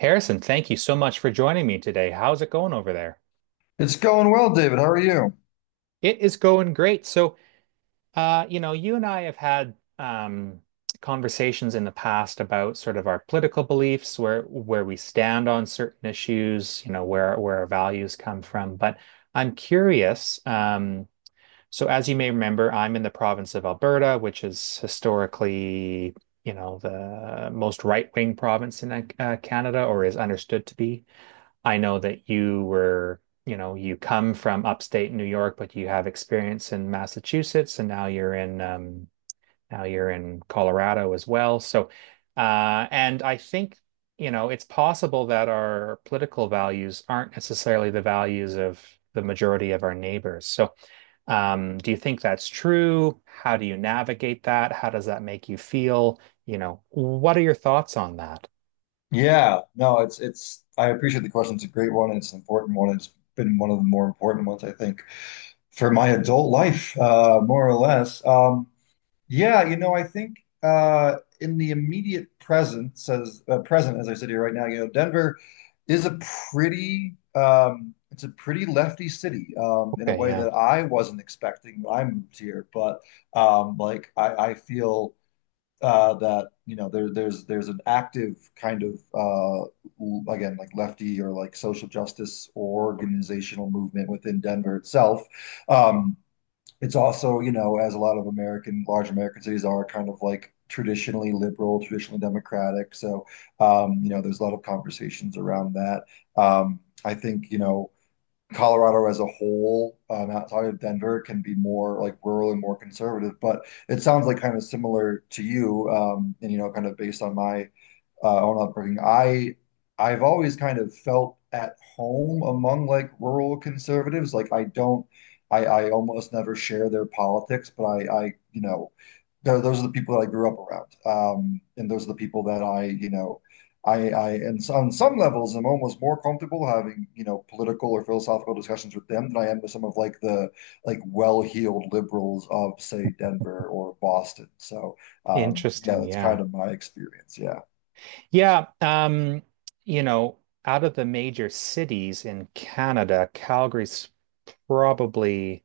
Harrison, thank you so much for joining me today. How's it going over there? It's going well, David. How are you? It is going great. So, you and I have had um, conversations in the past about sort of our political beliefs, where we stand on certain issues, you know, where our values come from. But I'm curious. So, as you may remember, I'm in the province of Alberta, which is historically, you know, the most right-wing province in Canada, or is understood to be. I know that you were, you know, you come from upstate New York, but you have experience in Massachusetts, and now you're in Colorado as well. And I think, you know, it's possible that our political values aren't necessarily the values of the majority of our neighbors. So, do you think that's true? How do you navigate that? How does that make you feel? You know, what are your thoughts on that? Yeah, no, it's I appreciate the question. It's a great one. It's an important one. It's been one of the more important ones, I think, for my adult life, more or less. Yeah, you know, I think in the immediate present, says present, as I sit here right now, you know, Denver is a pretty lefty city in a Okay, way yeah. that I wasn't expecting when I moved here. But like I feel that you know there's an active kind of again like lefty or like social justice or organizational movement within Denver itself. Um, it's also, you know, as a lot of American large American cities are, kind of like traditionally liberal, traditionally democratic. So you know, there's a lot of conversations around that. I think, you know, Colorado as a whole, outside of Denver, can be more like rural and more conservative. But it sounds like kind of similar to you, and you know, kind of based on my own upbringing. I've always kind of felt at home among like rural conservatives. Like I don't, I almost never share their politics, but I you know, they're, those are the people that I grew up around, and those are the people that I, you know, and so on some levels, I'm almost more comfortable having, you know, political or philosophical discussions with them than I am with some of like the well-heeled liberals of, say, Denver or Boston. So, yeah, Interesting. that's kind Yeah. of my experience. Yeah. Yeah, um, you know, out of the major cities in Canada, Calgary's probably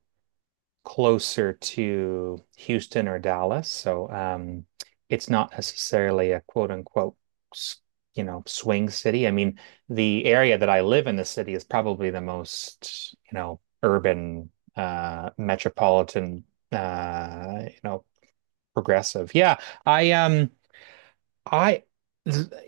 closer to Houston or Dallas. So, it's not necessarily a quote unquote, s- you know, swing city. I mean, the area that I live in the city is probably the most, you know, urban, metropolitan, uh, you know, progressive. Yeah, I um. I,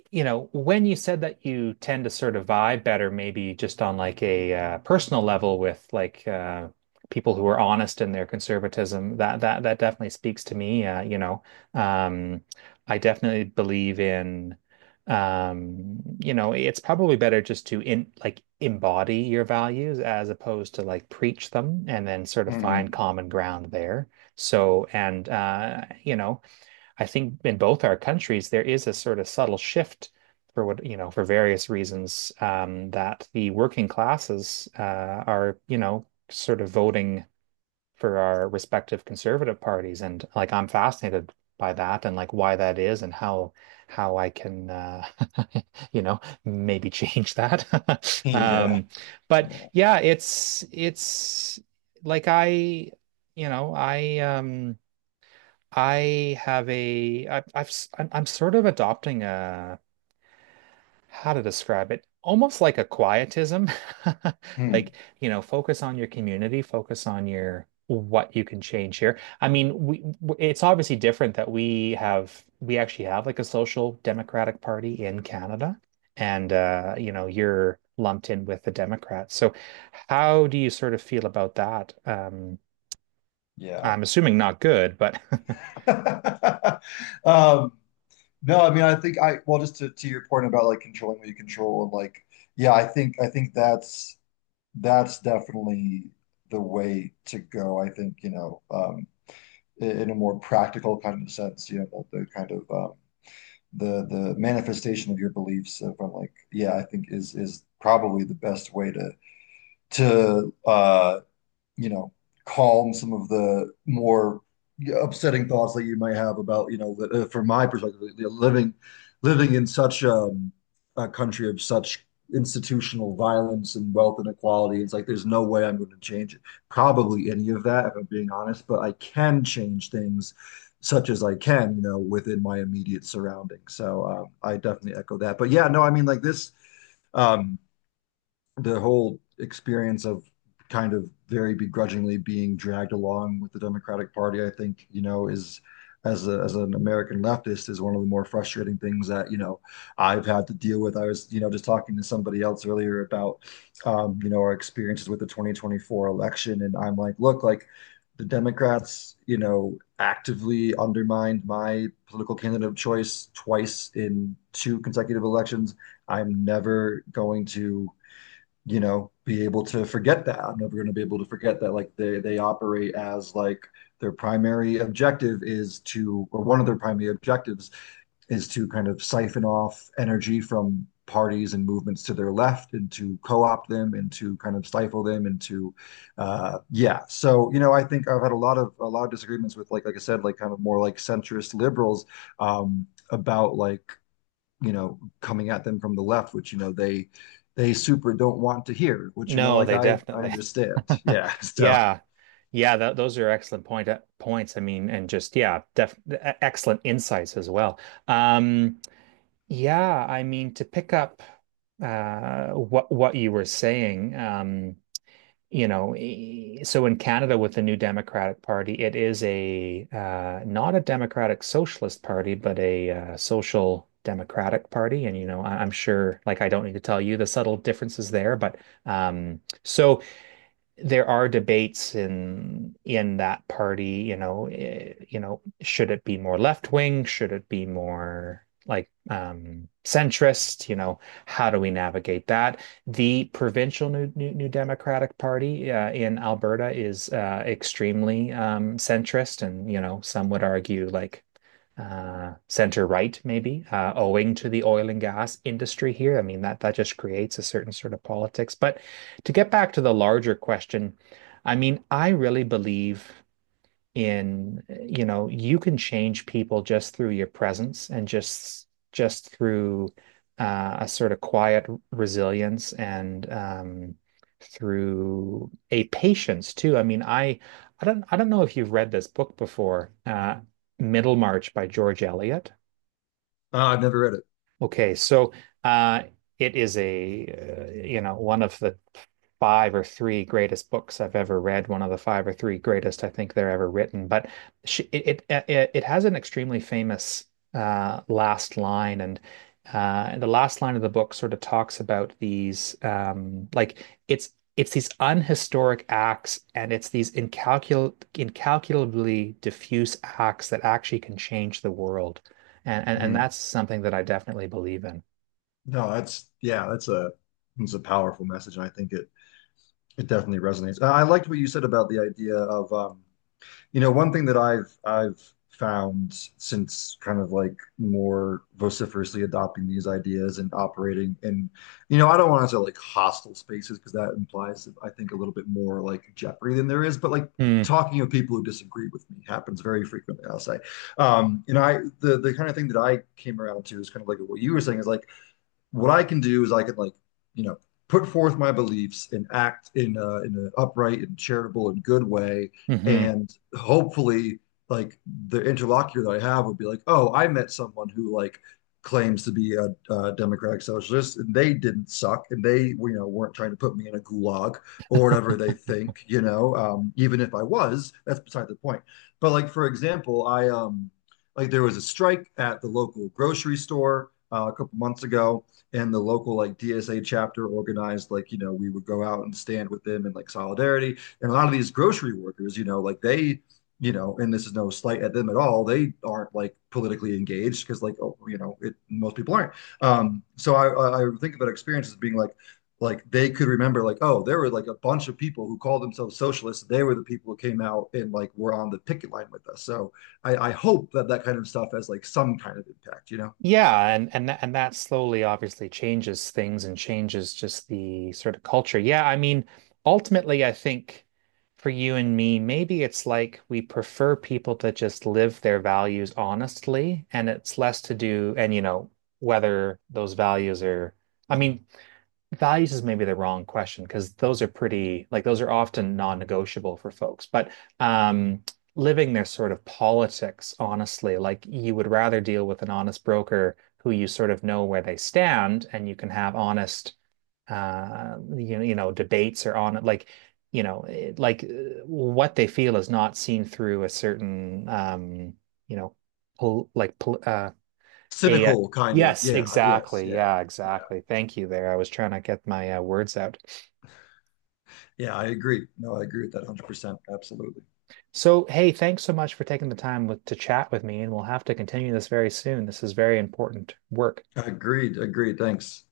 you know, when you said that you tend to sort of vibe better, maybe just on like a personal level with like people who are honest in their conservatism, that definitely speaks to me. Um, I definitely believe in, you know, it's probably better just to in like embody your values as opposed to like preach them and then sort of find Hmm. common ground there. So, and you know. I think in both our countries, there is a sort of subtle shift for what, you know, for various reasons, that the working classes are, you know, sort of voting for our respective conservative parties. And like, I'm fascinated by that and like why that is and how how I can you know, maybe change that. Yeah. Um, but Yeah. yeah, like I, you know, I have a I, I've s- I'm sort of adopting a how to describe it almost like a quietism Hmm. like you know, focus on your community, focus on your what you can change here. I mean it's obviously different that we actually have like a social democratic party in Canada, and you know, you're lumped in with the Democrats. So how do you sort of feel about that? Yeah. I'm assuming not good, but Um, no, I mean, well, just to your point about like controlling what you control and like, yeah, I think that's definitely the way to go. I think, you know, in a more practical kind of sense, you know, the kind of the manifestation of your beliefs from like, yeah, I think is probably the best way to to uh you know, calm some of the more upsetting thoughts that you might have about, you know, from my perspective, living living in such a country of such institutional violence and wealth inequality. It's like there's no way I'm going to change it, probably any of that, if I'm being honest, but I can change things such as I can, you know, within my immediate surroundings. So I definitely echo that. But yeah, no, I mean, like this, um, the whole experience of kind of very begrudgingly being dragged along with the Democratic Party, I think, you know, is as an American leftist, is one of the more frustrating things that, you know, I've had to deal with. I was, you know, just talking to somebody else earlier about, you know, our experiences with the 2024 election. And I'm like, look, like the Democrats, you know, actively undermined my political candidate of choice twice in two consecutive elections. I'm never going to, you know, be able to forget that. I'm never going to be able to forget that. Like they operate as like their primary objective is to, or one of their primary objectives is to kind of siphon off energy from parties and movements to their left and to co-opt them and to kind of stifle them and to yeah, so you know, I think I've had a lot of disagreements with like I said, like kind of more like centrist liberals, about like, you know, coming at them from the left, which, you know, they super don't want to hear, which, you know, No, like they I definitely understand. Yeah. So Yeah. Yeah, those are excellent points. I mean, and just yeah, excellent insights as well. Um, yeah, I mean, to pick up what you were saying, you know, so in Canada with the new Democratic Party, it is a not a democratic socialist party, but a social democratic party. And you know, I'm sure, like, I don't need to tell you the subtle differences there, but um so there are debates in that party. You know, you know, should it be more left wing? Should it be more like centrist? You know, how do we navigate that? The provincial New Democratic Party in Alberta is extremely centrist, and you know, some would argue like center right, maybe, owing to the oil and gas industry here. I mean, that just creates a certain sort of politics. But to get back to the larger question, I mean, I really believe in, you know, you can change people just through your presence and just through a sort of quiet resilience, and through a patience too. I mean, I don't know if you've read this book before, Middlemarch by George Eliot. I've never read it. Okay, uh, it is a, you know, one of the five or three greatest books I've ever read, one of the five or three greatest I think they're ever written. But she, it it it has an extremely famous last line, and the last line of the book sort of talks about these like it's these unhistoric acts, and it's these incalculably diffuse acts that actually can change the world, and Mhm. that's something that I definitely believe in. No, that's yeah, that's a it's a powerful message, and I think it definitely resonates. I liked what you said about the idea of you know, one thing that I've found since kind of like more vociferously adopting these ideas and operating in, you know, I don't want to say like hostile spaces, because that implies, I think, a little bit more like jeopardy than there is, but like Mm, talking of people who disagree with me happens very frequently, I'll say. And I the kind of thing that I came around to is kind of like what you were saying, is like what I can do is I can like, you know, put forth my beliefs and act in an upright and charitable and good way, mhm. and hopefully, like the interlocutor that I have would be like, oh, I met someone who like claims to be a democratic socialist and they didn't suck and they, you know, weren't trying to put me in a gulag or whatever they think, you know. Even if I was, that's beside the point. But like for example, I like there was a strike at the local grocery store a couple months ago, and the local like DSA chapter organized, like, you know, we would go out and stand with them in like solidarity. And a lot of these grocery workers, you know, like they, you know, and this is no slight at them at all, they aren't like politically engaged, because like, oh, you know, it most people aren't. So I think about experience as being like they could remember like, oh, there were like a bunch of people who called themselves socialists, they were the people who came out and like were on the picket line with us. So I hope that that kind of stuff has like some kind of impact, you know. Yeah, and that slowly obviously changes things and changes just the sort of culture. Yeah, I mean, ultimately, I think for you and me, maybe it's like we prefer people to just live their values honestly, and it's less to do, and you know, whether those values are, I mean, values is maybe the wrong question because those are pretty, like those are often non-negotiable for folks. But um, living their sort of politics honestly, like you would rather deal with an honest broker who you sort of know where they stand, and you can have honest, you know, debates or on like, you know, what they feel is not seen through a certain, you know, pol like pol a, Cynical kind of, yes, yeah. Yes, exactly. yeah. Yeah, Yeah, exactly. Thank you there. I was trying to get my words out. yeah, I agree. No, I agree with that 100%. Absolutely. So, hey, thanks so much for taking the time to chat with me, and we'll have to continue this very soon. This is very important work. Agreed, agreed. Thanks.